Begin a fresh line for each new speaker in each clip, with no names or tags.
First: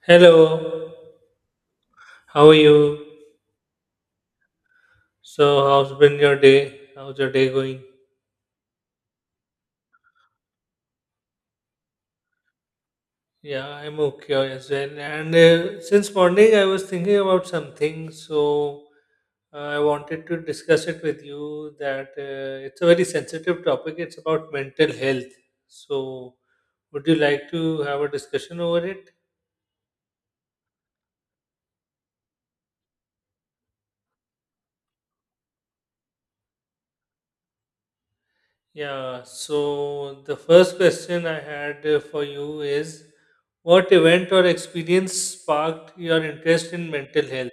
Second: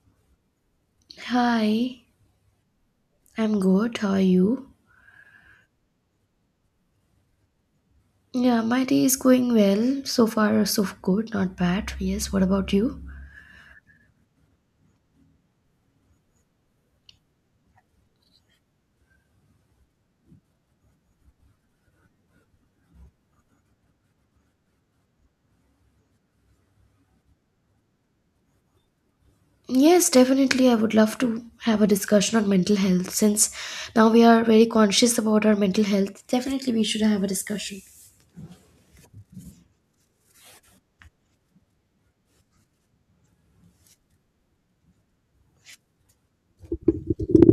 Hello,
Hi,
how are you?
I'm good. How are you?
So, how's been your day? How's your day going?
Yeah, my day is going well. So far, so good. Not bad. Yes, what about you?
Yeah, I'm okay as well. And since morning, I was thinking about something, so I wanted to discuss it with you. That it's a very sensitive topic. It's about mental health. So, would you like to have a discussion over it?
Yes, definitely. I would love to have a discussion on mental health since now we are very conscious about our mental health. Definitely, we should have a discussion.
Yeah, so the first question I had for you is what event or experience sparked your interest in mental health?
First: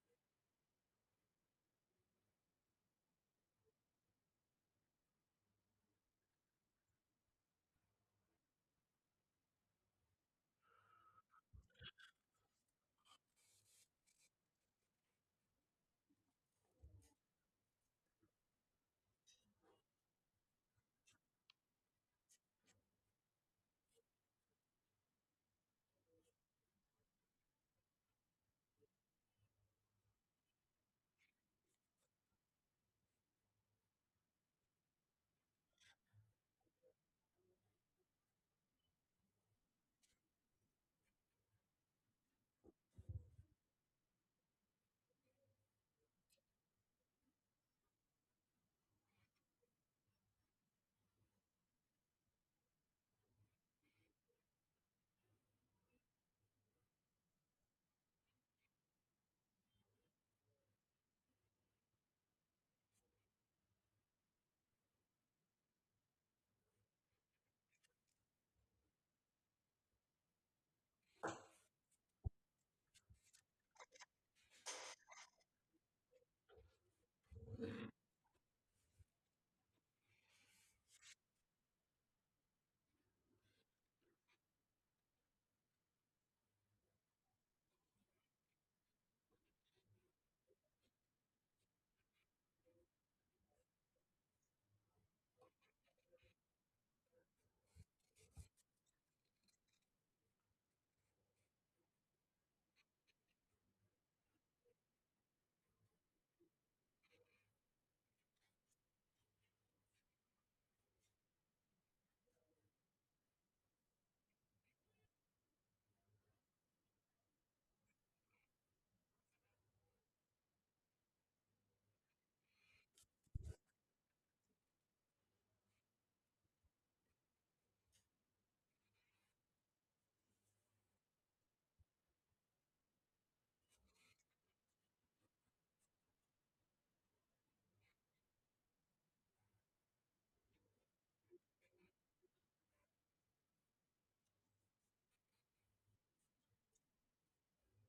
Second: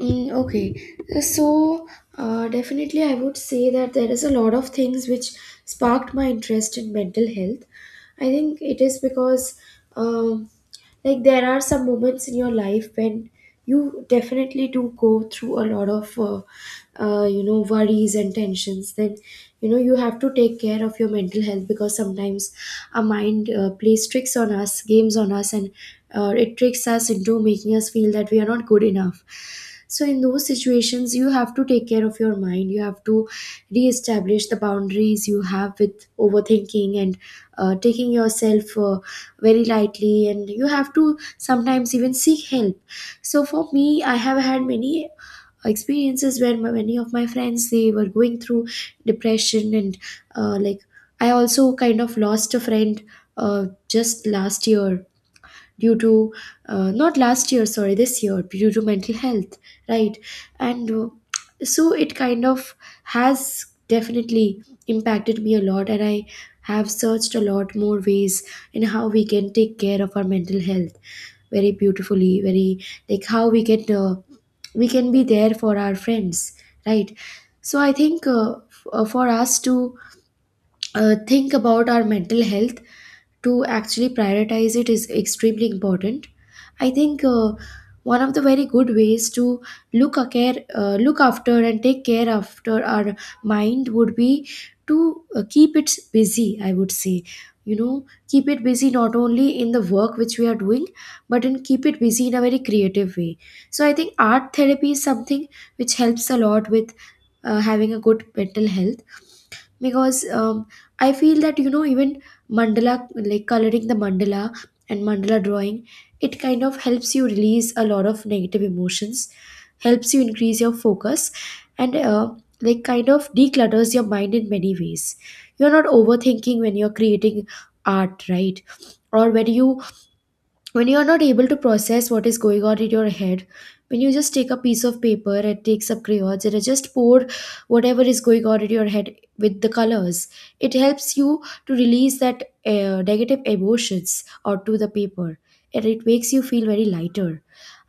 Mm, okay, so definitely, I would say that there is a lot of things which sparked my interest in mental health. I think it is because. um like there are some moments in your life when you definitely do go through a lot of you know, worries and tensions. Then you know you have to take care of your mental health because sometimes our mind plays tricks on us, games on us, and it tricks us into making us feel that we are not good enough. So in those situations you have to take care of your mind. You have to reestablish the boundaries you have with overthinking and taking yourself very lightly, and you have to sometimes even seek help. So for me, I have had many experiences where many of my friends, they were going through depression, and like I also kind of lost a friend just last year, due to not last year, sorry, this year, due to mental health. Right. And so it kind of has definitely impacted me a lot, and I have searched a lot more ways in how we can take care of our mental health very beautifully, very like how we can be there for our friends. Right. So I think for us to think about our mental health, to actually prioritize it, is extremely important. I think one of the very good ways to look after and take care after our mind would be to keep it busy. I would say, you know, keep it busy not only in the work which we are doing, but in keep it busy in a very creative way. So I think art therapy is something which helps a lot with having a good mental health, because I feel that, you know, even mandala, like coloring the mandala and mandala drawing, it kind of helps you release a lot of negative emotions, helps you increase your focus, and like kind of declutters your mind in many ways. You're not overthinking when you're creating art, right? Or when you are not able to process what is going on in your head, when you just take a piece of paper and take some crayons and just pour whatever is going on in your head with the colors, it helps you to release that negative emotions onto the paper, and it makes you feel very lighter.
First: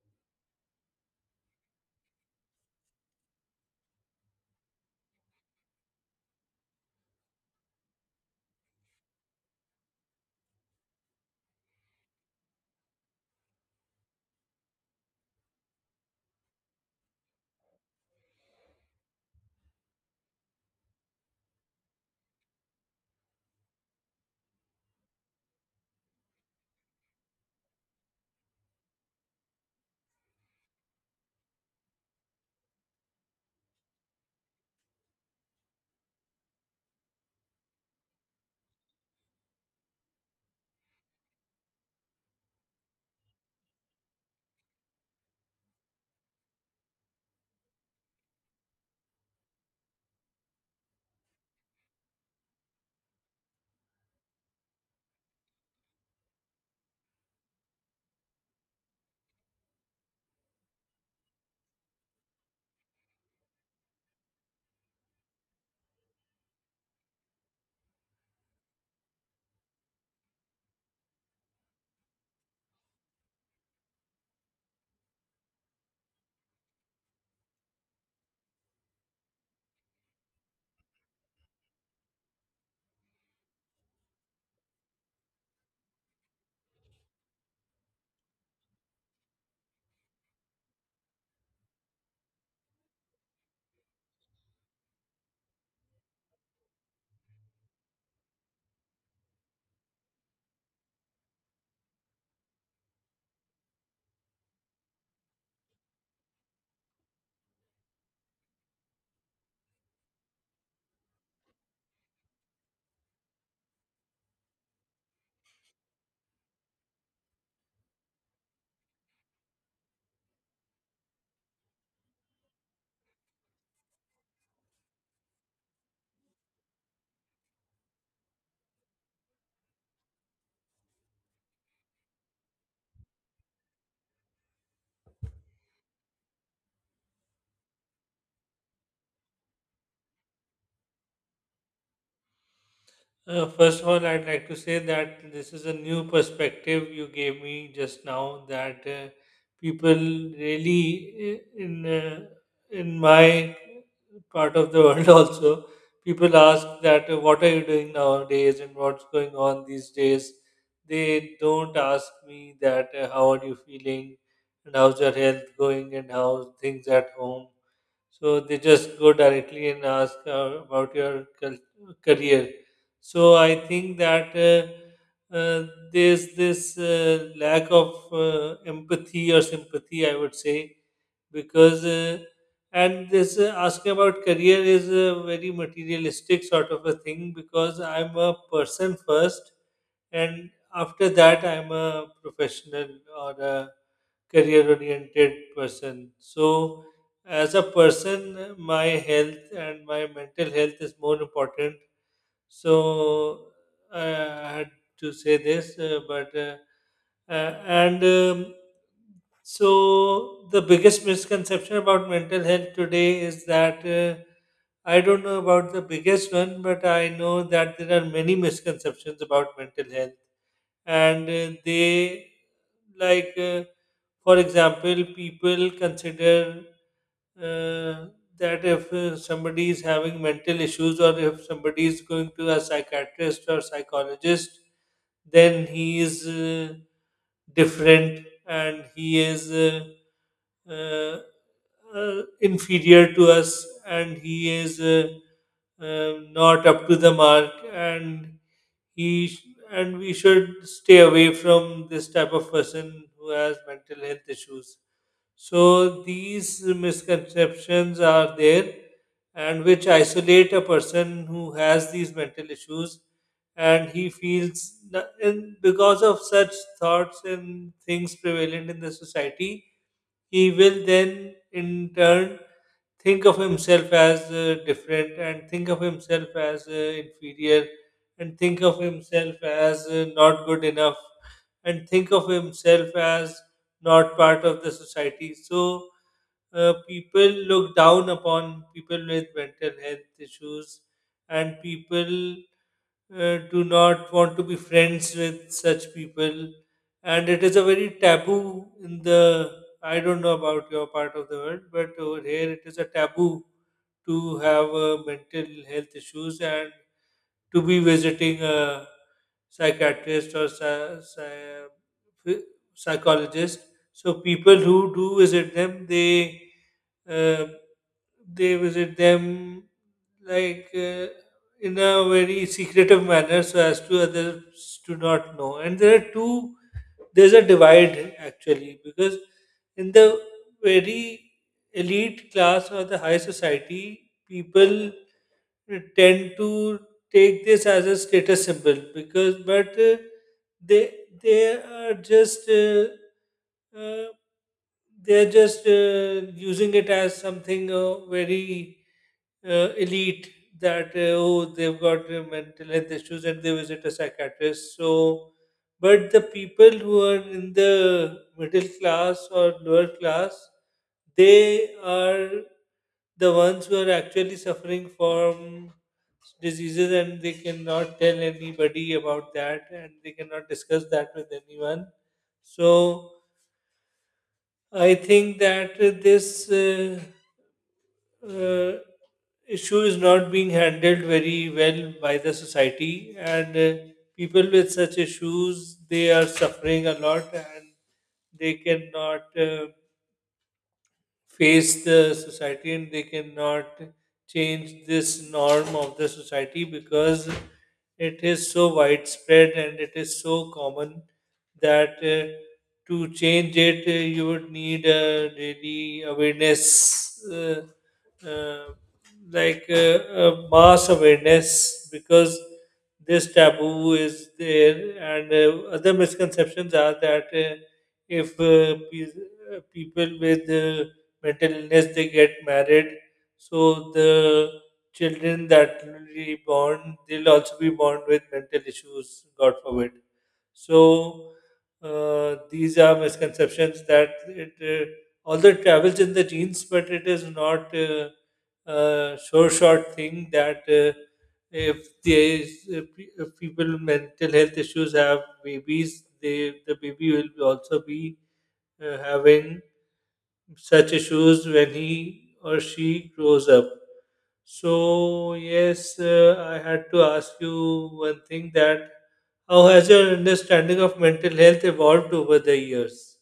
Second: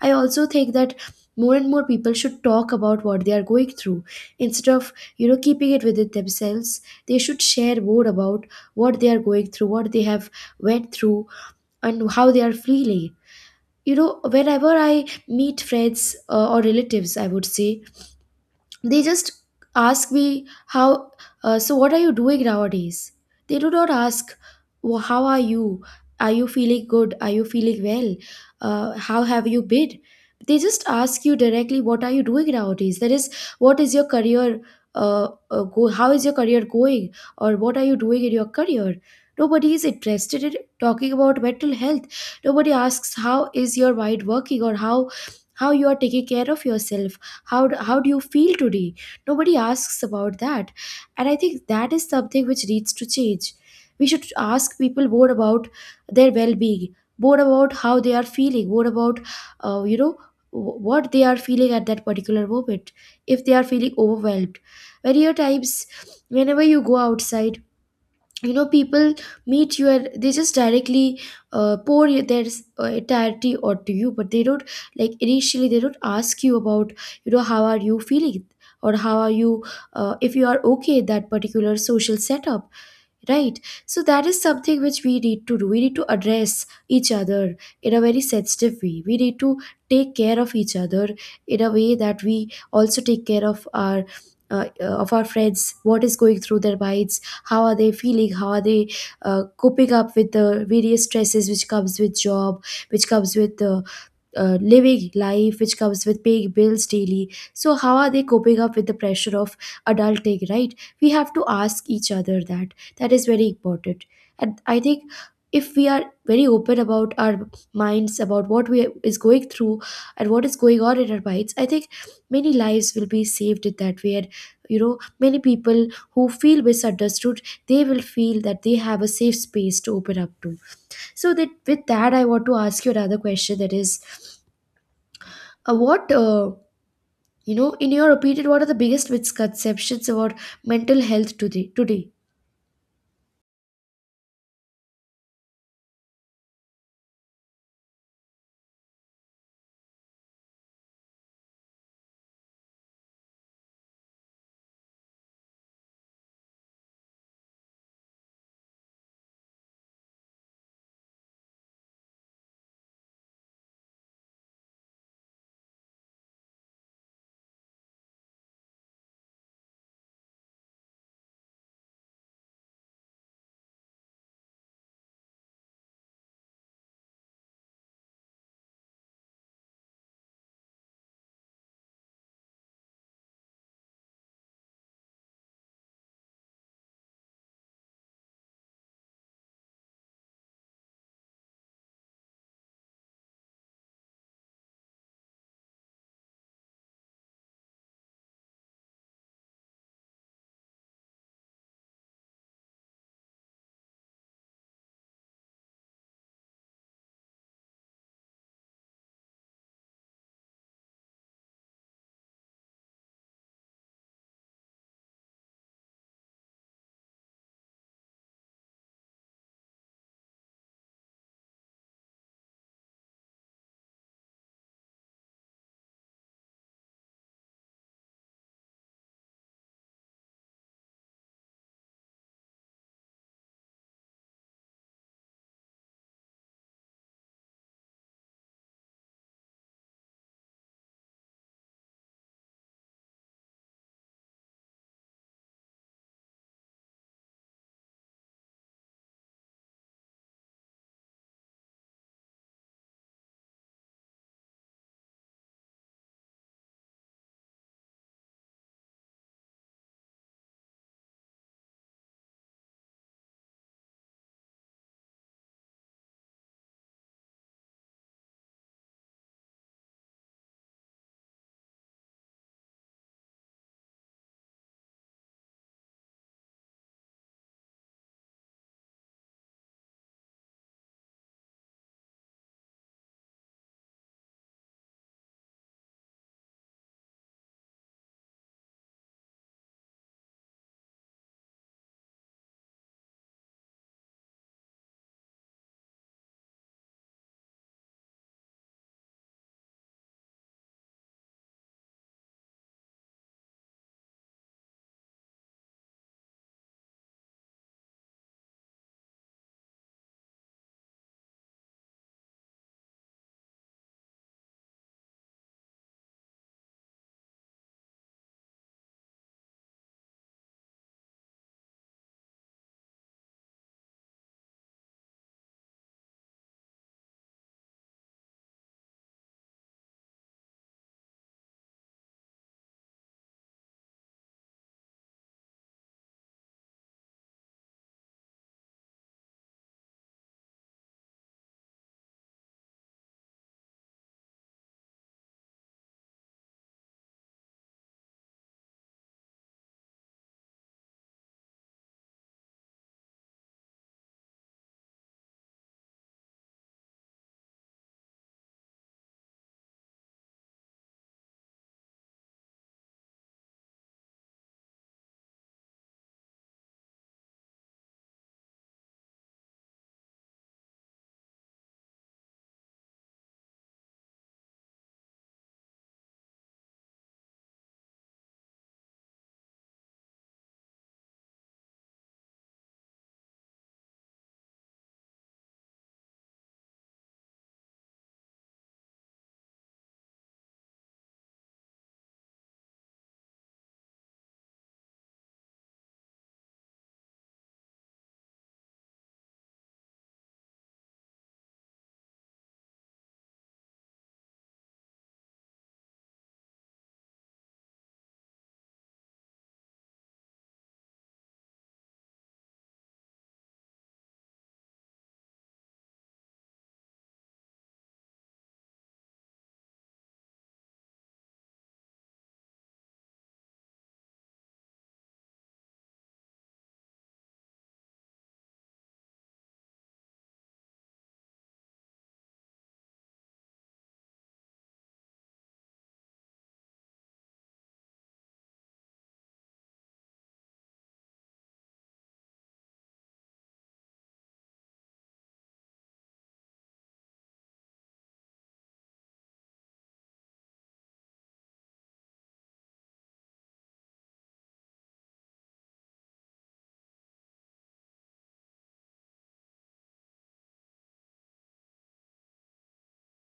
I also think that more and more people should talk about what they are going through instead of, you know, keeping it within themselves. They should share more about what they are going through, what they have went through, and how they are feeling. You know, whenever I meet friends or relatives, I would say, they just ask me how so what are you doing nowadays. They do not ask, well, how are you, are you feeling good, are you feeling well, how have you been. They just ask you directly what are you doing nowadays, that is, what is your career, how is your career going, or what are you doing in your career. Nobody is interested in talking about mental health. Nobody asks how is your mind working, or how you are taking care of yourself, how do you feel today. Nobody asks about that. And I think that is something which needs to change. We should ask people more about their well-being, more about how they are feeling, more about you know, what they are feeling at that particular moment, if they are feeling overwhelmed. Many a times, whenever you go outside, you know, people meet you and they just directly pour their entirety onto you, but they don't, like, initially they don't ask you about, you know, how are you feeling, or how are you, if you are okay in that particular social setup. Right. So that is something which we need to do. We need to address each other in a very sensitive way. We need to take care of each other in a way that we also take care of our friends. What is going through their minds? How are they feeling? How are they coping up with the various stresses which comes with job, which comes with living life, which comes with paying bills daily. So how are they coping up with the pressure of adulting, right? We have to ask each other that. That is very important. And I think if we are very open about our minds, about what we is going through and what is going on in our minds, I think many lives will be saved in that way. And you know, many people who feel misunderstood, they will feel that they have a safe space to open up to. So that with that, I want to ask you another question, that is, uh, what, uh, you know, in your opinion, what are the biggest misconceptions about mental health today?
First of all, I'd like to say that this is a new perspective you gave me just now, that people really i- in uh, in my part of the world also people ask that what are you doing nowadays and what's going on these days. They don't ask me that how are you feeling, and how's your health going, and how things at home, so they just go directly and ask about your career. So I think that there's this lack of empathy or sympathy, I would say, because and this asking about career is a very materialistic sort of a thing, because I'm a person first, and after that I'm a professional or a career oriented person. So, as a person, my health and my mental health is more important. So, I had to say this, but uh, and so the biggest misconception about mental health today is that I don't know about the biggest one, but I know that there are many misconceptions about mental health. And they like for example, people consider uh, that if somebody is having mental issues, or if somebody is going to a psychiatrist or psychologist, then he is different, and he is uh, inferior to us, and he is not up to the mark, and he sh- and we should stay away from this type of person who has mental health issues. So these misconceptions are there, and which isolate a person who has these mental issues, and and because of such thoughts and things prevalent in the society, he will then in turn think of himself as different, and think of himself as inferior, and think of himself as not good enough, and think of himself as not part of the society. So people look down upon people with mental health issues, and people do not want to be friends with such people. And it is a very taboo in the. I don't know about your part of the world, but over here it is a taboo to have mental health issues, and to be visiting a psychiatrist or ph- psychologist. So people who do visit them, they uh, they visit them, like in a very secretive manner, so as to others to not know. And there are two there's a divide, actually, because in the very elite class or the high society, people tend to take this as a status symbol, because, but they they are just uh, they're just using it as something very elite, that oh, they've got mental health issues and they visit a psychiatrist. So, but the people who are in the middle class or lower class, they are the ones who are actually suffering from diseases, and they cannot tell anybody about that, and they cannot discuss that with anyone. So I think that this uh, issue is not being handled very well by the society, and people with such issues, they are suffering a lot, and they cannot face the society, and they cannot change this norm of the society, because it is so widespread and it is so common, that to change it, you would need a really awareness, uh, like uh, mass awareness, because this taboo is there. And other misconceptions are that if people with mental illness, they get married, so the children that will be born, they'll also be born with mental issues. God forbid. So these are misconceptions, that it, although it travels in the genes, but it is not a sure shot thing, that if there is, if, if people with mental health issues have babies, the baby will also be having such issues when he or she grows up. So yes, I had to ask you one thing: that how has your understanding of mental health evolved over the years?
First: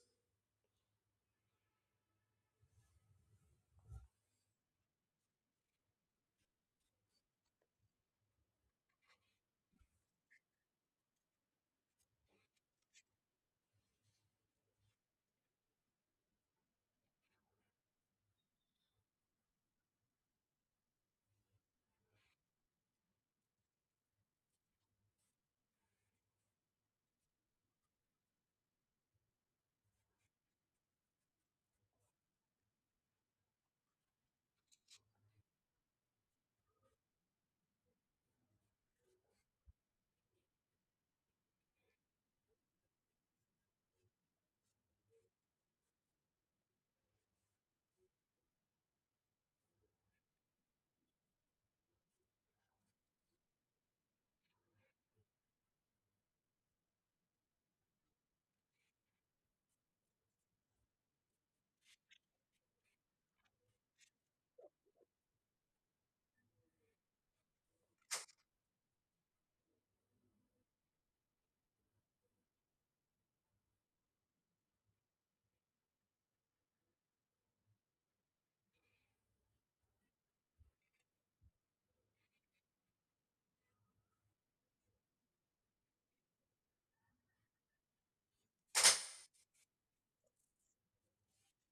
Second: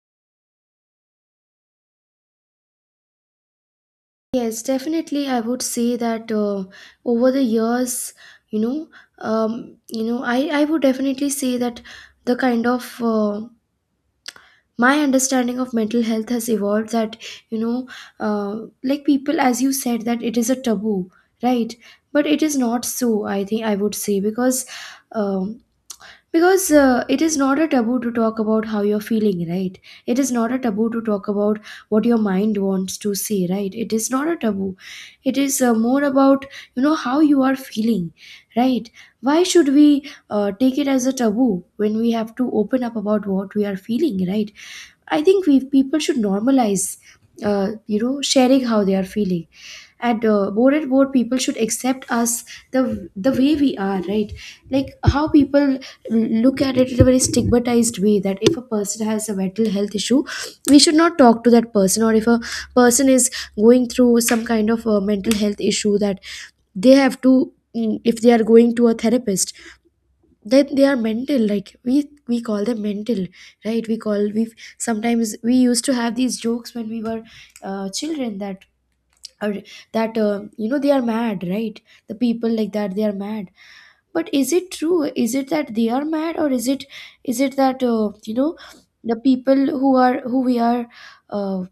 Yes, definitely. I would say that over the years, you know, you know, I would definitely say that the kind of my understanding of mental health has evolved. That, you know, like people, as you said, that it is a taboo, right? But it is not so. I think I would say um, because it is not a taboo to talk about how you're feeling, right? It is not a taboo to talk about what your mind wants to say, right? It is not a taboo. It is more about, you know, how you are feeling, right? Why should we take it as a taboo when we have to open up about what we are feeling, right? I think we people should normalize, you know, sharing how they are feeling. And more and more people should accept us the way we are, right? Like, how people look at it in a very stigmatized way, that if a person has a mental health issue, we should not talk to that person, or if a person is going through some kind of a mental health issue, that they have to if they are going to a therapist, then they are mental, like we call them mental, right? we call we Sometimes we used to have these jokes when we were children, are that you know, they are mad, right? The people like that, they are mad. But is it true? Is it that they are mad, or is it, is it that you know, the people who are, who we are, uh,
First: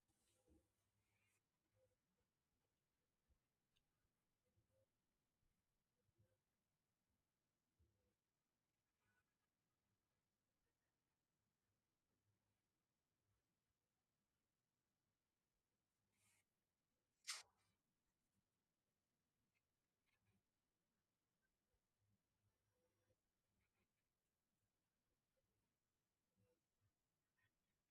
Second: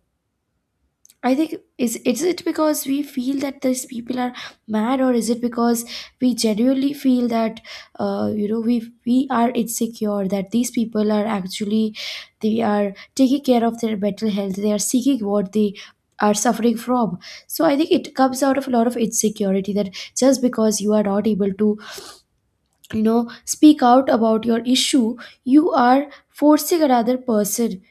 I think, is it because we feel that these people are mad, or is it because we genuinely feel that you know, we are insecure that these people are actually, they are taking care of their mental health, they are seeking what they are suffering from. So I think it comes out of a lot of insecurity, that just because you are not able to, you know, speak out about your issue, you are forcing another person,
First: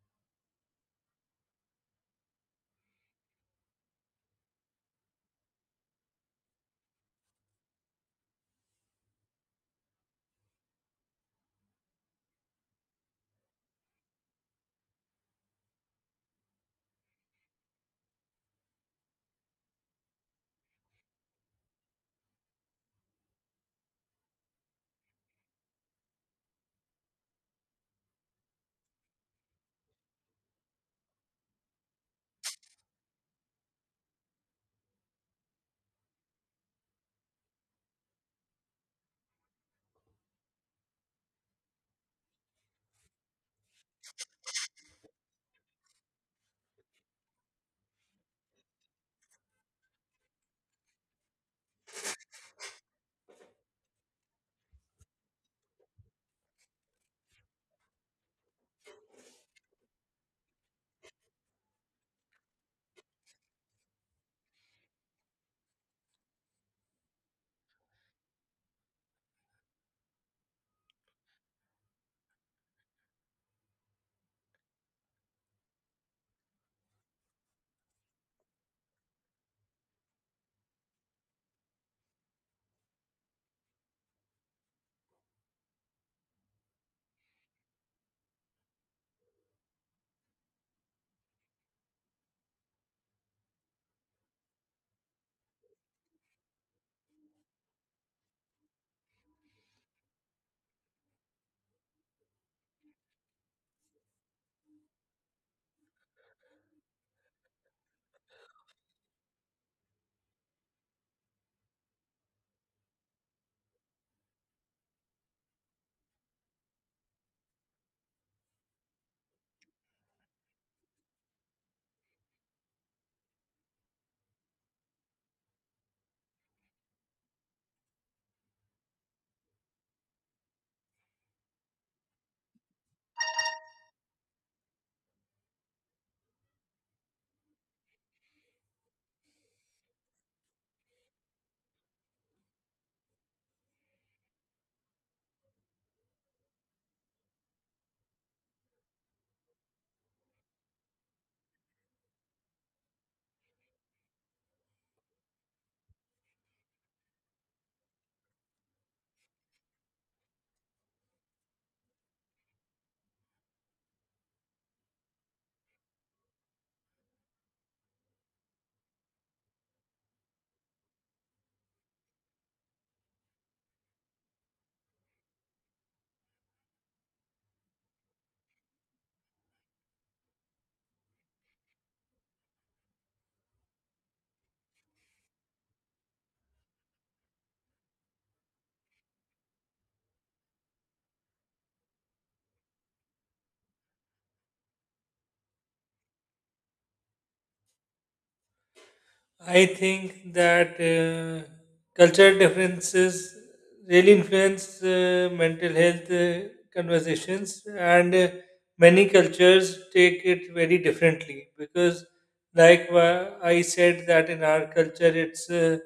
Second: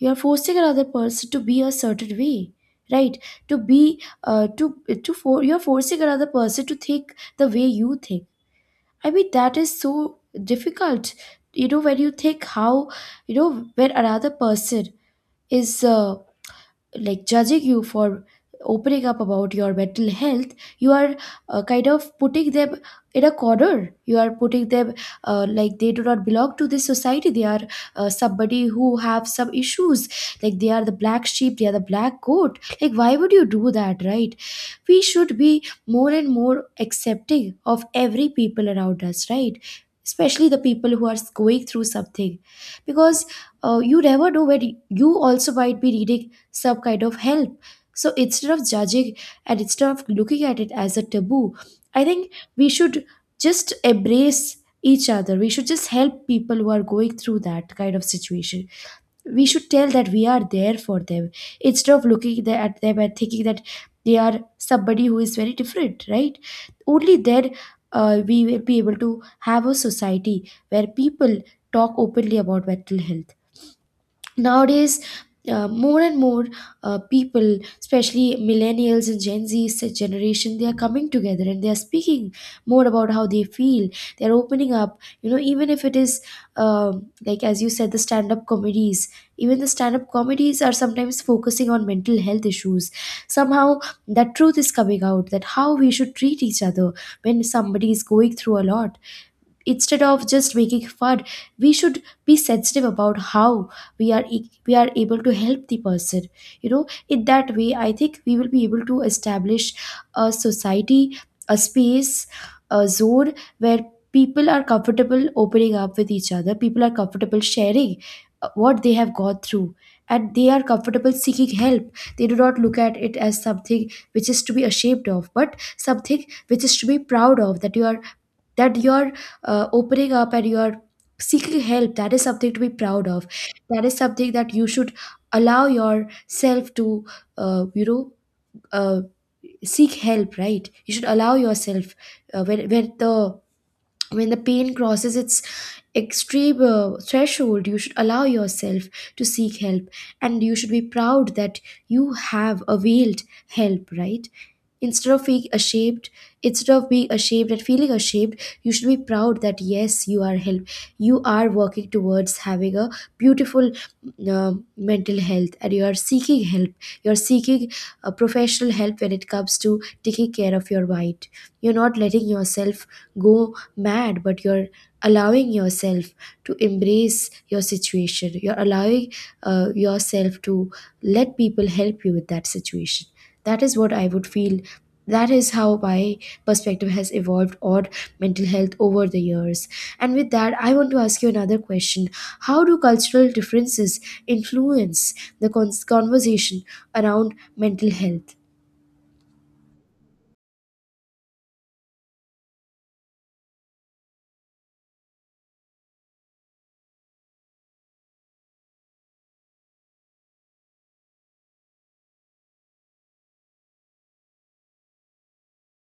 you are forcing another person to be a certain way, right? to be to for You're forcing another person to think the way you think. I mean, that is so difficult. You know, when you think, how, you know, when another person is like, judging you for opening up about your mental health, you are kind of putting them in a corner. You are putting them like, they do not belong to this society, they are somebody who have some issues, like they are the black sheep, they are the black goat. Like, why would you do that, right? We should be more and more accepting of every people around us, right? Especially the people who are going through something, because you never know when you also might be reading some kind of help. So instead of judging and instead of looking at it as a taboo, I think we should just embrace each other. We should just help people who are going through that kind of situation. We should tell that we are there for them, instead of looking at them and thinking that they are somebody who is very different, right? Only then we will be able to have a society where people talk openly about mental health nowadays. More and more people, especially millennials and generation, they are coming together and they are speaking more about how they feel. They are opening up, you know, even if it is like as you said, the stand up comedies. Even the stand up comedies are sometimes focusing on mental health issues. Somehow that truth is coming out, that how we should treat each other when somebody is going through a lot. Instead of just making fun, we should be sensitive about how we are we are able to help the person. You know, in that way I think we will be able to establish a society, a space, a zone where people are comfortable opening up with each other, people are comfortable sharing what they have gone through, and they are comfortable seeking help. They do not look at it as something which is to be ashamed of, but something which is to be proud of, that you are that you're opening up and you're seeking help. That is something to be proud of. That is something that you should allow yourself to, uh, you know uh, seek help, right? You should allow yourself, uh, when, when the when the pain crosses its extreme threshold, you should allow yourself to seek help, and you should be proud that you have availed help, right? Instead of being ashamed, instead of being ashamed and feeling ashamed, you should be proud that yes, you are help, you are working towards having a beautiful mental health, and you are seeking help. You are seeking professional help when it comes to taking care of your bite. You're not letting yourself go mad, but you're allowing yourself to embrace your situation. You're allowing yourself to let people help you with that situation. That is what I would feel. That is how my perspective has evolved on mental health over the years. And with that, I want to ask you another question. How do cultural differences influence the conversation around mental health?
I think that cultural differences really influence mental health conversations, and many cultures take it very differently because, like, I said, that in our culture it's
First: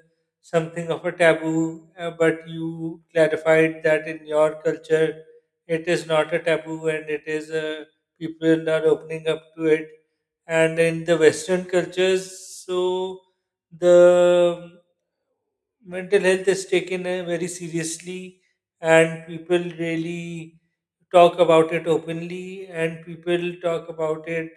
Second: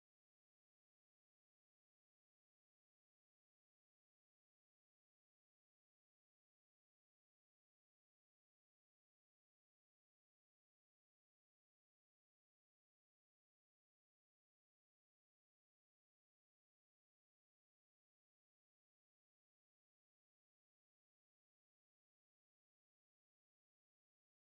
something of a taboo, but you clarified that in your culture it is not a taboo, and it is people are opening up to it. And in the western cultures, so the mental health is taken very seriously, and people really talk about it openly, and people talk about it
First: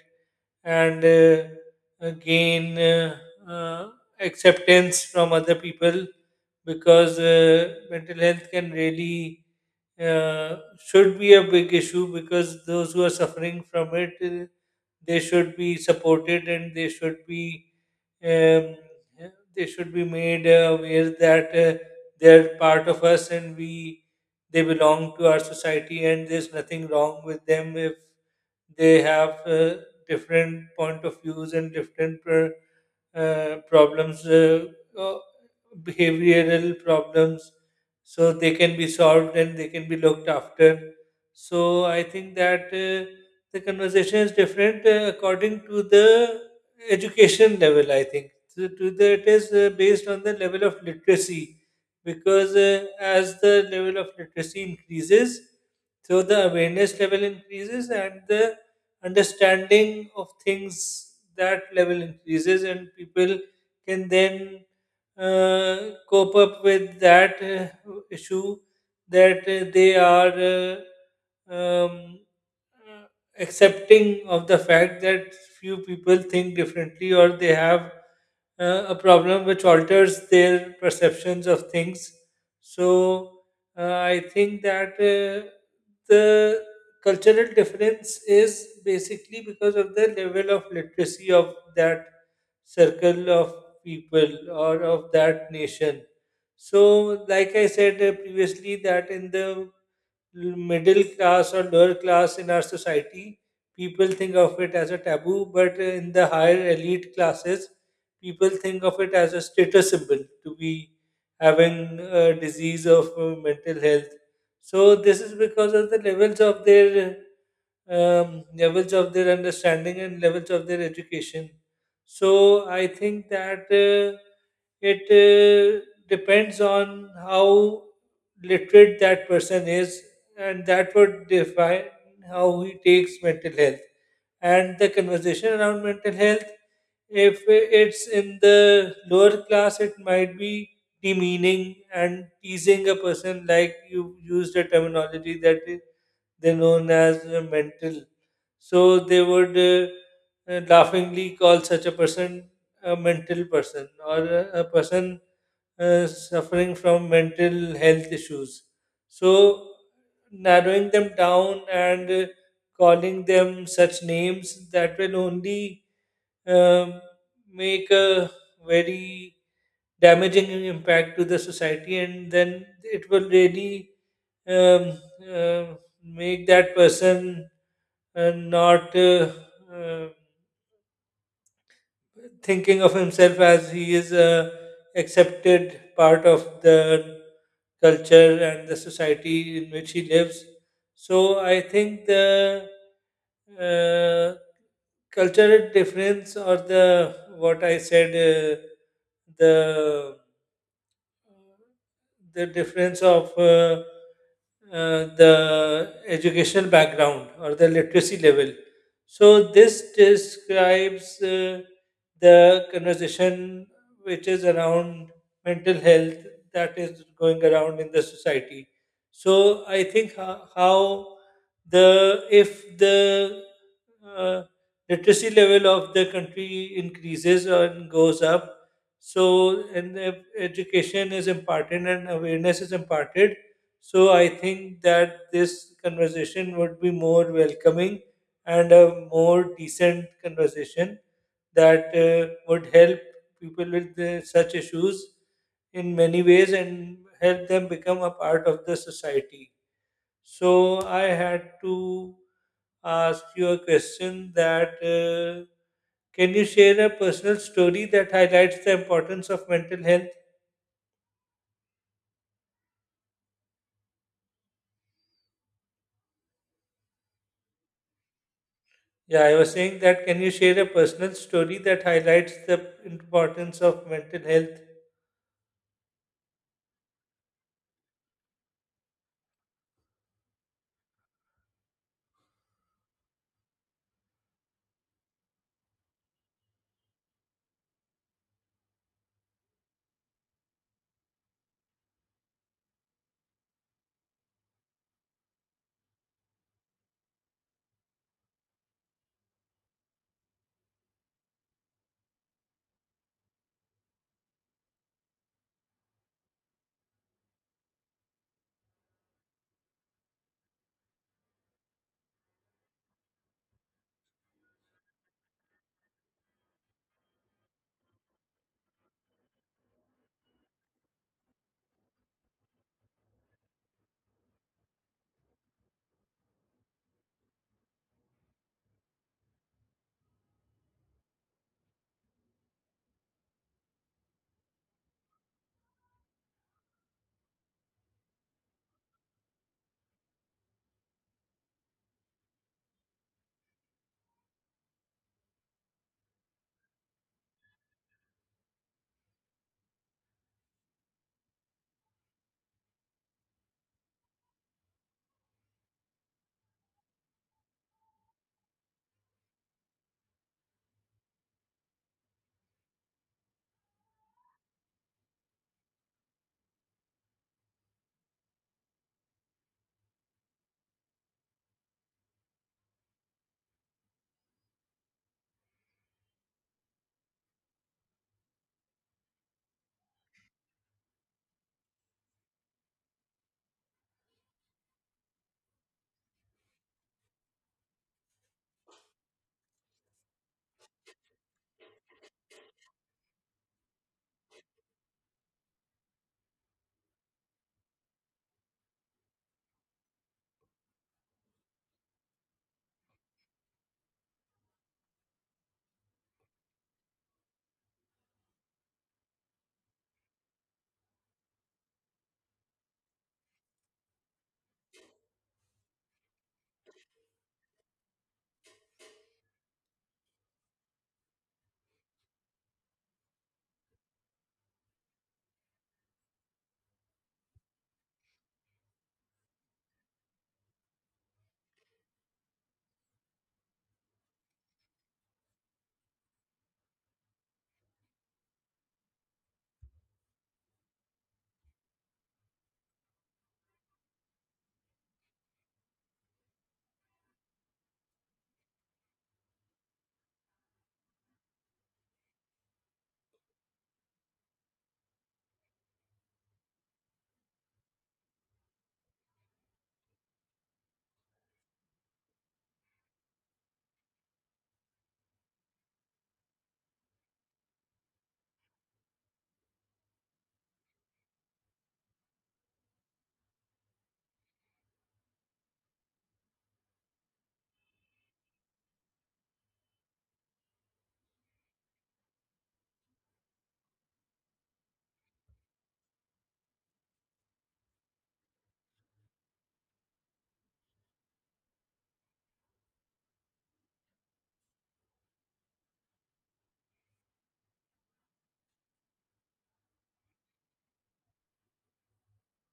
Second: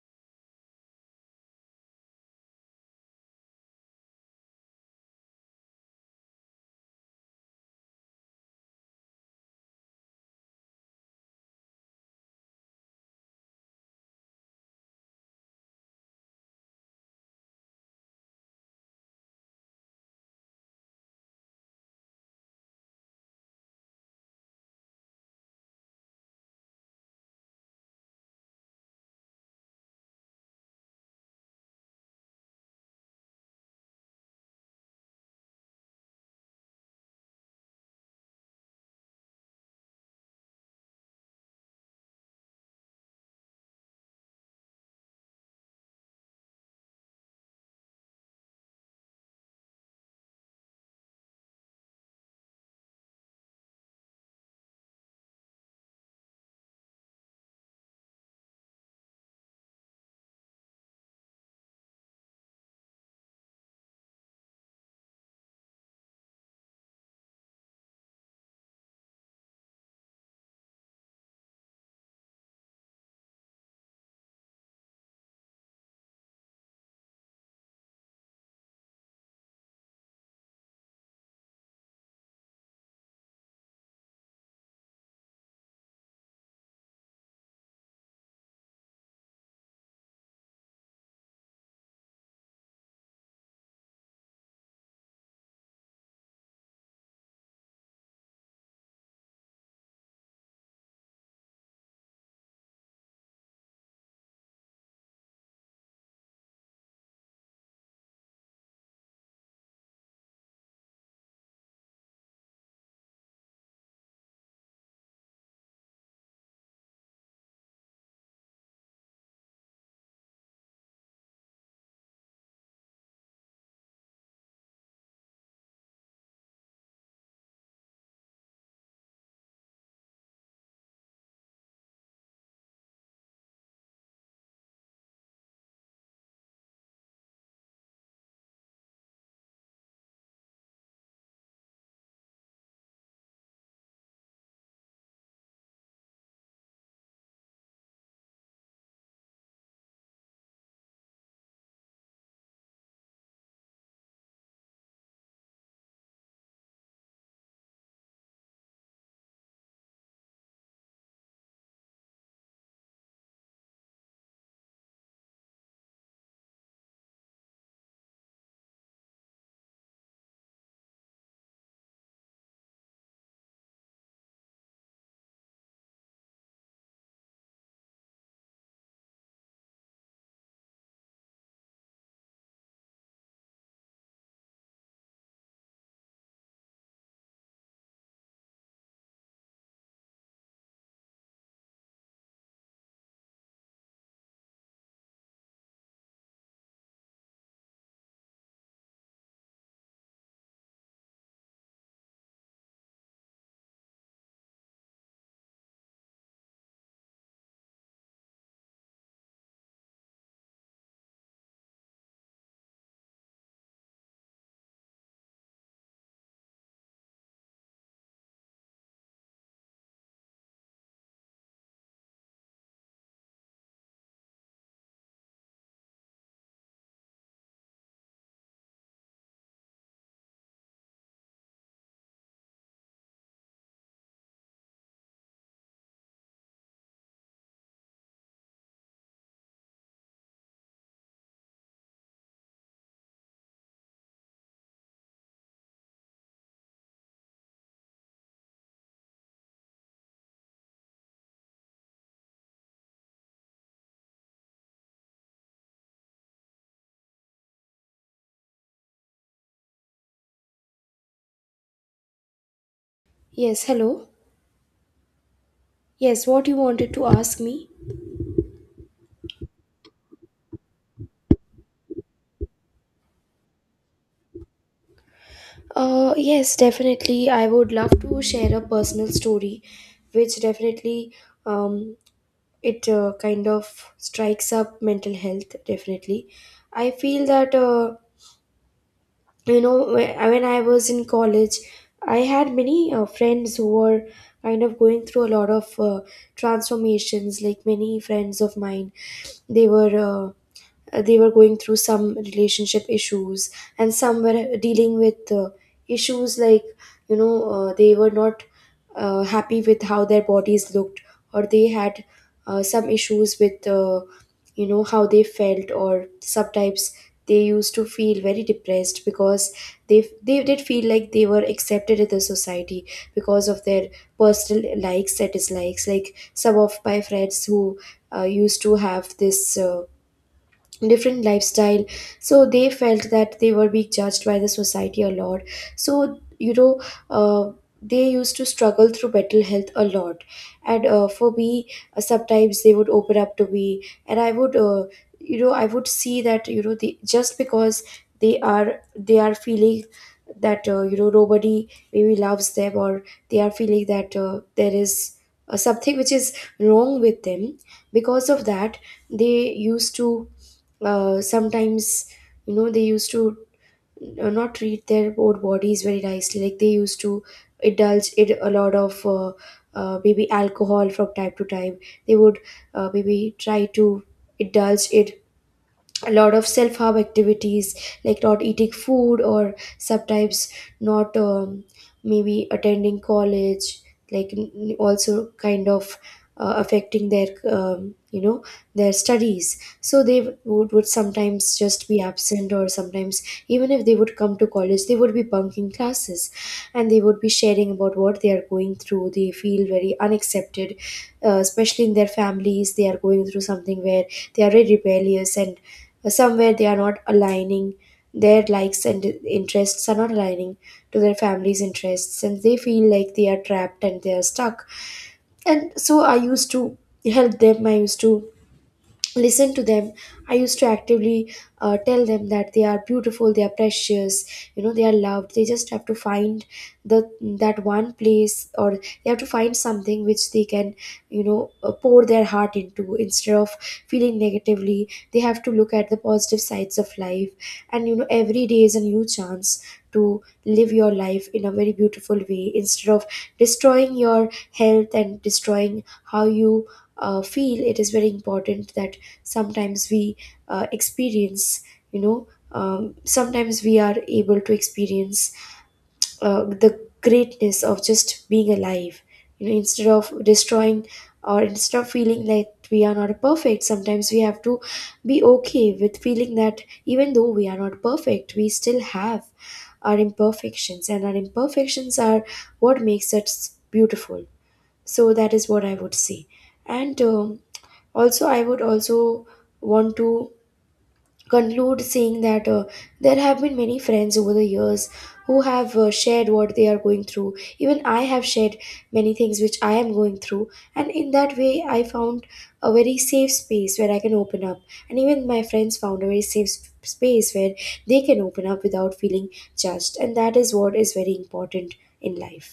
and gain uh, acceptance from other people, because mental health can really uh, should be a big issue, because those who are suffering from it, they should be supported, and um, they should be made aware that they're part of us, and we they belong to our society, and there's nothing wrong with them if they have different point of views, and problems, uh, behavioral problems, so they can be solved and they can be looked after. So I think that the conversation is different according to the education level. I think so. To the, it is based on the level of literacy, because as the level of literacy increases, so the awareness level increases, and the understanding of things, that level increases, and people can then cope up with that issue, that they are uh, um, uh, accepting of the fact that few people think differently, or they have a problem which alters their perceptions of things. So I think that the cultural difference is basically because of the level of literacy of that circle of people or of that nation. So, like I said previously, that in the middle class or lower class in our society, people think of it as a taboo, but in the higher elite classes, people think of it as a status symbol to be having a disease of mental health. So, this is because of the levels of their understanding and levels of their education. So I think that it depends on how literate that person is, and that would define how he takes mental health. And the conversation around mental health, if it's in the lower class, it might be demeaning and teasing a person, like you used a terminology, that is they're known as mental. So they would laughingly call such a person a mental person, or a person suffering from mental health issues. So, narrowing them down, and calling them such names, that will only um, make a very damaging impact to the society, and then it will really um, uh, make that person not uh, thinking of himself as he is a accepted part of the culture and the society in which he lives. So I think the uh, cultural difference, or the, what I said, the difference of the educational background or the literacy level. So this describes the conversation which is around mental health, that is going around in the society. So I think how the if the uh, literacy level of the country increases and goes up, so, and if education is imparted and awareness is imparted, so I think that this conversation would be more welcoming and a more decent conversation that would help people with such issues in many ways, and help them become a part of the society. So I had to ask you a question, that can you share a personal story that highlights the importance of mental health?
Yes, hello. Yes, what you wanted to ask me?
Yeah, I was saying that. Can you share a personal story that highlights the importance of mental health?
Yes, definitely. I would love to share a personal story, which definitely um, it kind of strikes up mental health. Definitely, I feel that. You know, when I was in college, I had many friends who were kind of going through a lot of transformations. Like many friends of mine, they were uh, they were going through some relationship issues, and some were dealing with issues like, you know, they were not happy with how their bodies looked, or they had some issues with, you know, how they felt. Or sometimes they used to feel very depressed because they did feel like they were accepted in the society because of their personal likes and dislikes. Like some of my friends who used to have this different lifestyle, so they felt that they were being judged by the society a lot. So you know, uh, they used to struggle through mental health a lot. And for me, sometimes they would open up to me, and I would, you know, I would see that, you know, just because they are feeling that, you know, nobody maybe loves them, or they are feeling that there is something which is wrong with them. Because of that, they used to sometimes, you know, they used to not treat their own bodies very nicely. Like they used to indulge in a lot of maybe alcohol from time to time. They would maybe try to indulge in a lot of self-harm activities, like not eating food, or sometimes not maybe attending college, like also kind of affecting their, you know, their studies. So would sometimes just be absent, or sometimes even if they would come to college, they would be bunking classes. And they would be sharing about what they are going through. They feel very unaccepted, especially in their families. They are going through something where they are very rebellious, and somewhere they are not aligning, their likes and interests are not aligning to their family's interests, and they feel like they are trapped and they are stuck. And so I used to help them, I used to listen to them. I used to actively tell them that they are beautiful, they are precious, you know, they are loved. They just have to find the that one place, or they have to find something which they can, you know, pour their heart into, instead of feeling negatively. They have to look at the positive sides of life, and you know, every day is a new chance to live your life in a very beautiful way, instead of destroying your health and destroying how you feel. It is very important that sometimes we experience, you know, sometimes we are able to experience the greatness of just being alive, you know, instead of destroying, or instead of feeling like we are not perfect. Sometimes we have to be okay with feeling that even though we are not perfect, we still have our imperfections, and our imperfections are what makes us beautiful. So that is what I would say. And also, I would also want to conclude saying that there have been many friends over the years who have shared what they are going through. Even I have shared many things which I am going through, and in that way I found a very safe space where I can open up. And even my friends found a very safe space where they can open up without feeling judged. And that is what is very important in life,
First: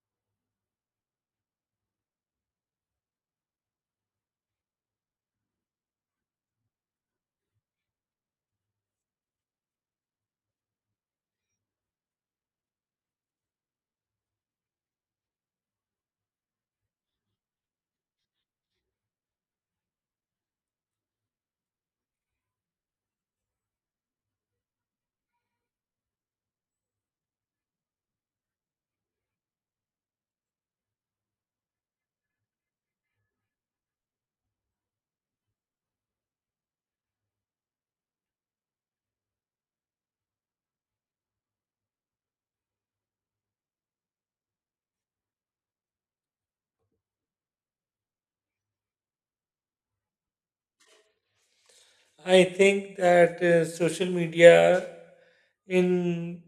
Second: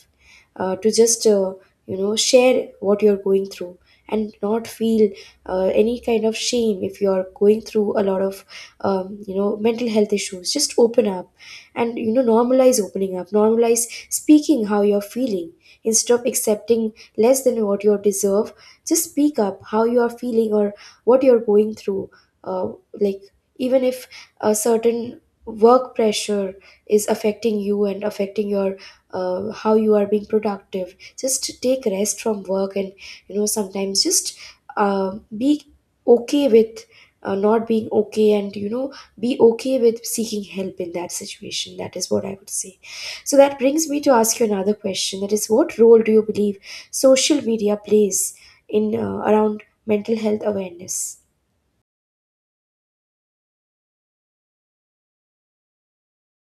to just, you know, share what you're going through, and not feel any kind of shame. If you are going through a lot of, you know, mental health issues, just open up, and you know, normalize opening up, normalize speaking how you're feeling, instead of accepting less than what you deserve. Just speak up how you are feeling, or what you're going through, uh, like, even if a certain work pressure is affecting you and affecting your, how you are being productive, just take rest from work. And you know, sometimes just be okay with not being okay, and you know, be okay with seeking help in that situation. That is what I would say. So that brings me to ask you another question, that is, what role do you believe social media plays in around mental health awareness?
I think that social media, in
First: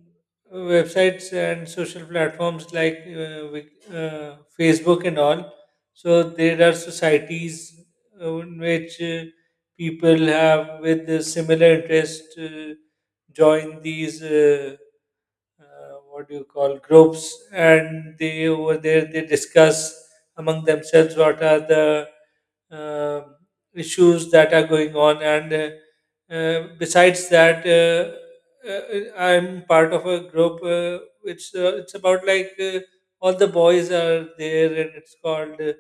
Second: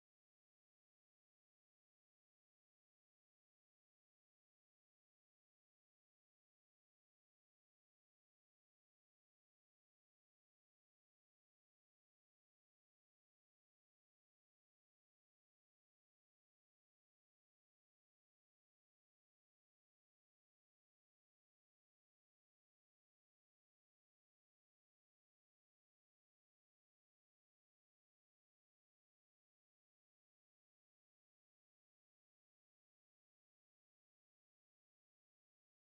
websites and social platforms like Facebook and all. So there are societies in which people have with the similar interest join these what do you call groups, and they over there they discuss among themselves what are the um issues that are going on. And besides that, I'm part of a group. It's about, like all the boys are there, and it's called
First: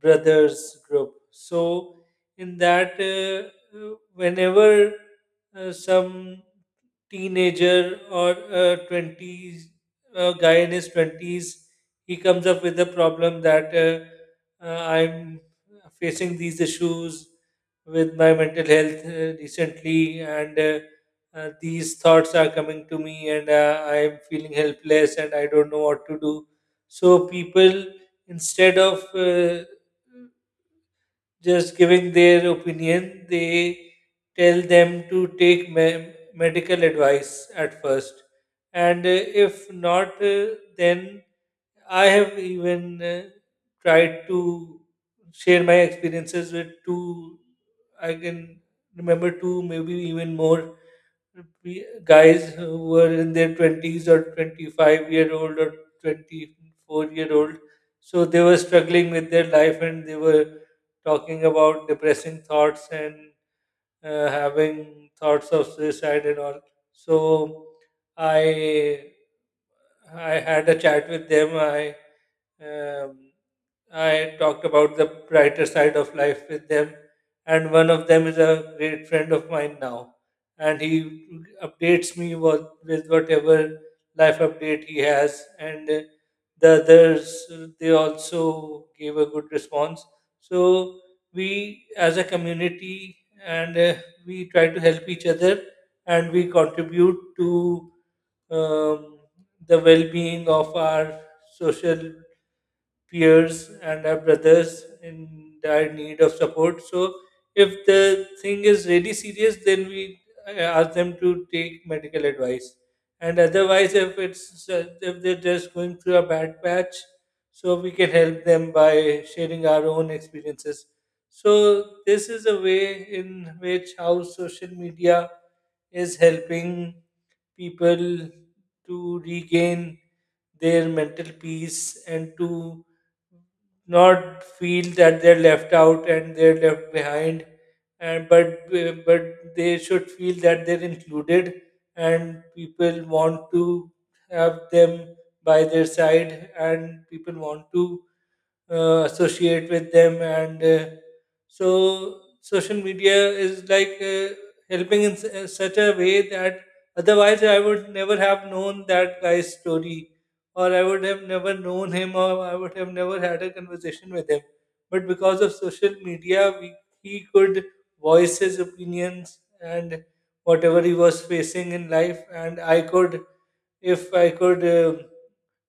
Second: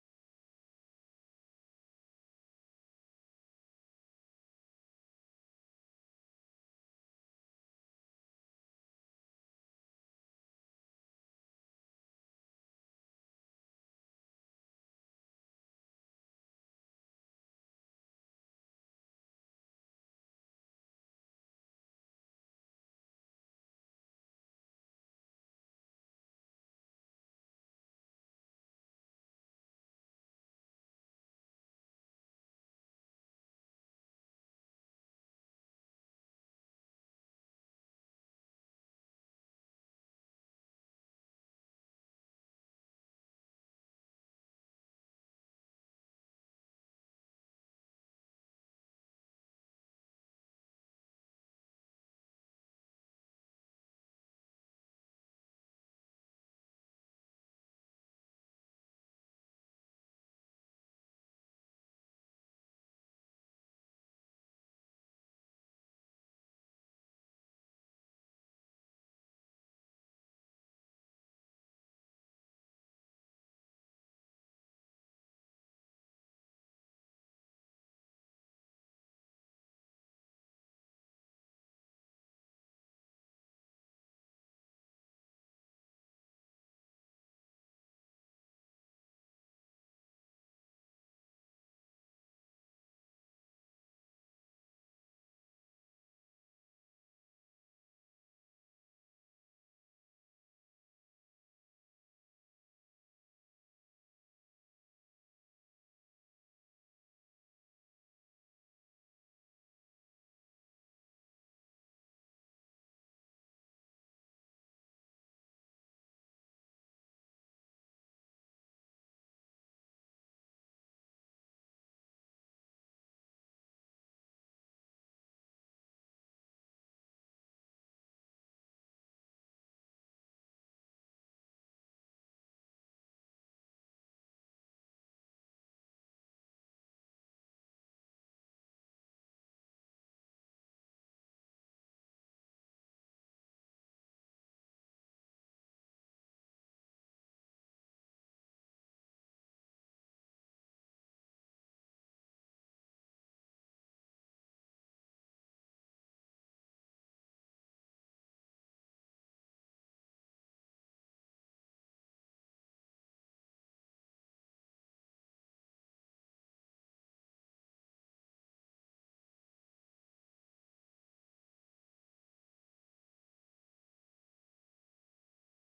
Brothers Group. So in that, whenever some teenager or a 20s, a guy in his 20s, he comes up with the problem that I'm facing these issues with my mental health recently, and these thoughts are coming to me, and I'm feeling helpless and I don't know what to do. So people, instead of uh, just giving their opinion, they tell them to take medical advice at first. And if not, then I have even tried to share my experiences with two, I can remember two, maybe even more guys who were in their 20s, or 25-year old, or 24-year old. So they were struggling with their life, and they were talking about depressing thoughts and having thoughts of suicide and all. So i I had a chat with them. I um, I talked about the brighter side of life with them, and one of them is a great friend of mine now, and he updates me with, whatever life update he has. And the others, they also gave a good response. So we, as a community, and we try to help each other, and we contribute to um, the well-being of our social peers and our brothers in dire need of support. So, if the thing is really serious, then we ask them to take medical advice. And otherwise, if they're just going through a bad patch, so we can help them by sharing our own experiences. So this is a way in which how social media is helping people to regain their mental peace, and to not feel that they're left out and they're left behind, and, but but they should feel that they're included, and people want to have them by their side, and people want to associate with them. And so social media is like helping in such a way, that otherwise I would never have known that guy's story, or I would have never known him, or I would have never had a conversation with him. But because of social media, he could voice his opinions and whatever he was facing in life. And I could if I could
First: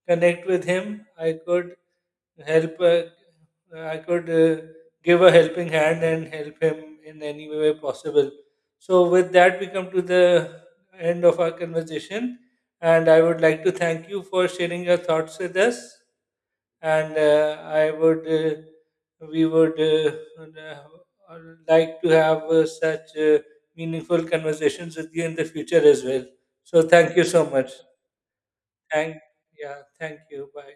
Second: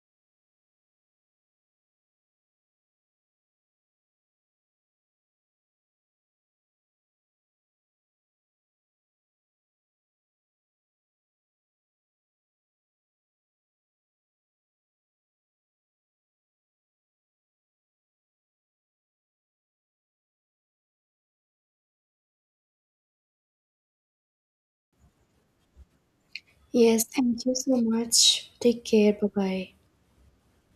connect with him, I could help, I could give a helping hand and help him in any way possible. So with that, we come to the end of our conversation, and I would like to thank you for sharing your thoughts with us. And I would we would uh, like to have such meaningful conversations with you in the future as well. So
Yes,
thank you
thank
so
you
much.
so much. Take care.
Thank
Bye bye.
Yeah, thank you. Bye.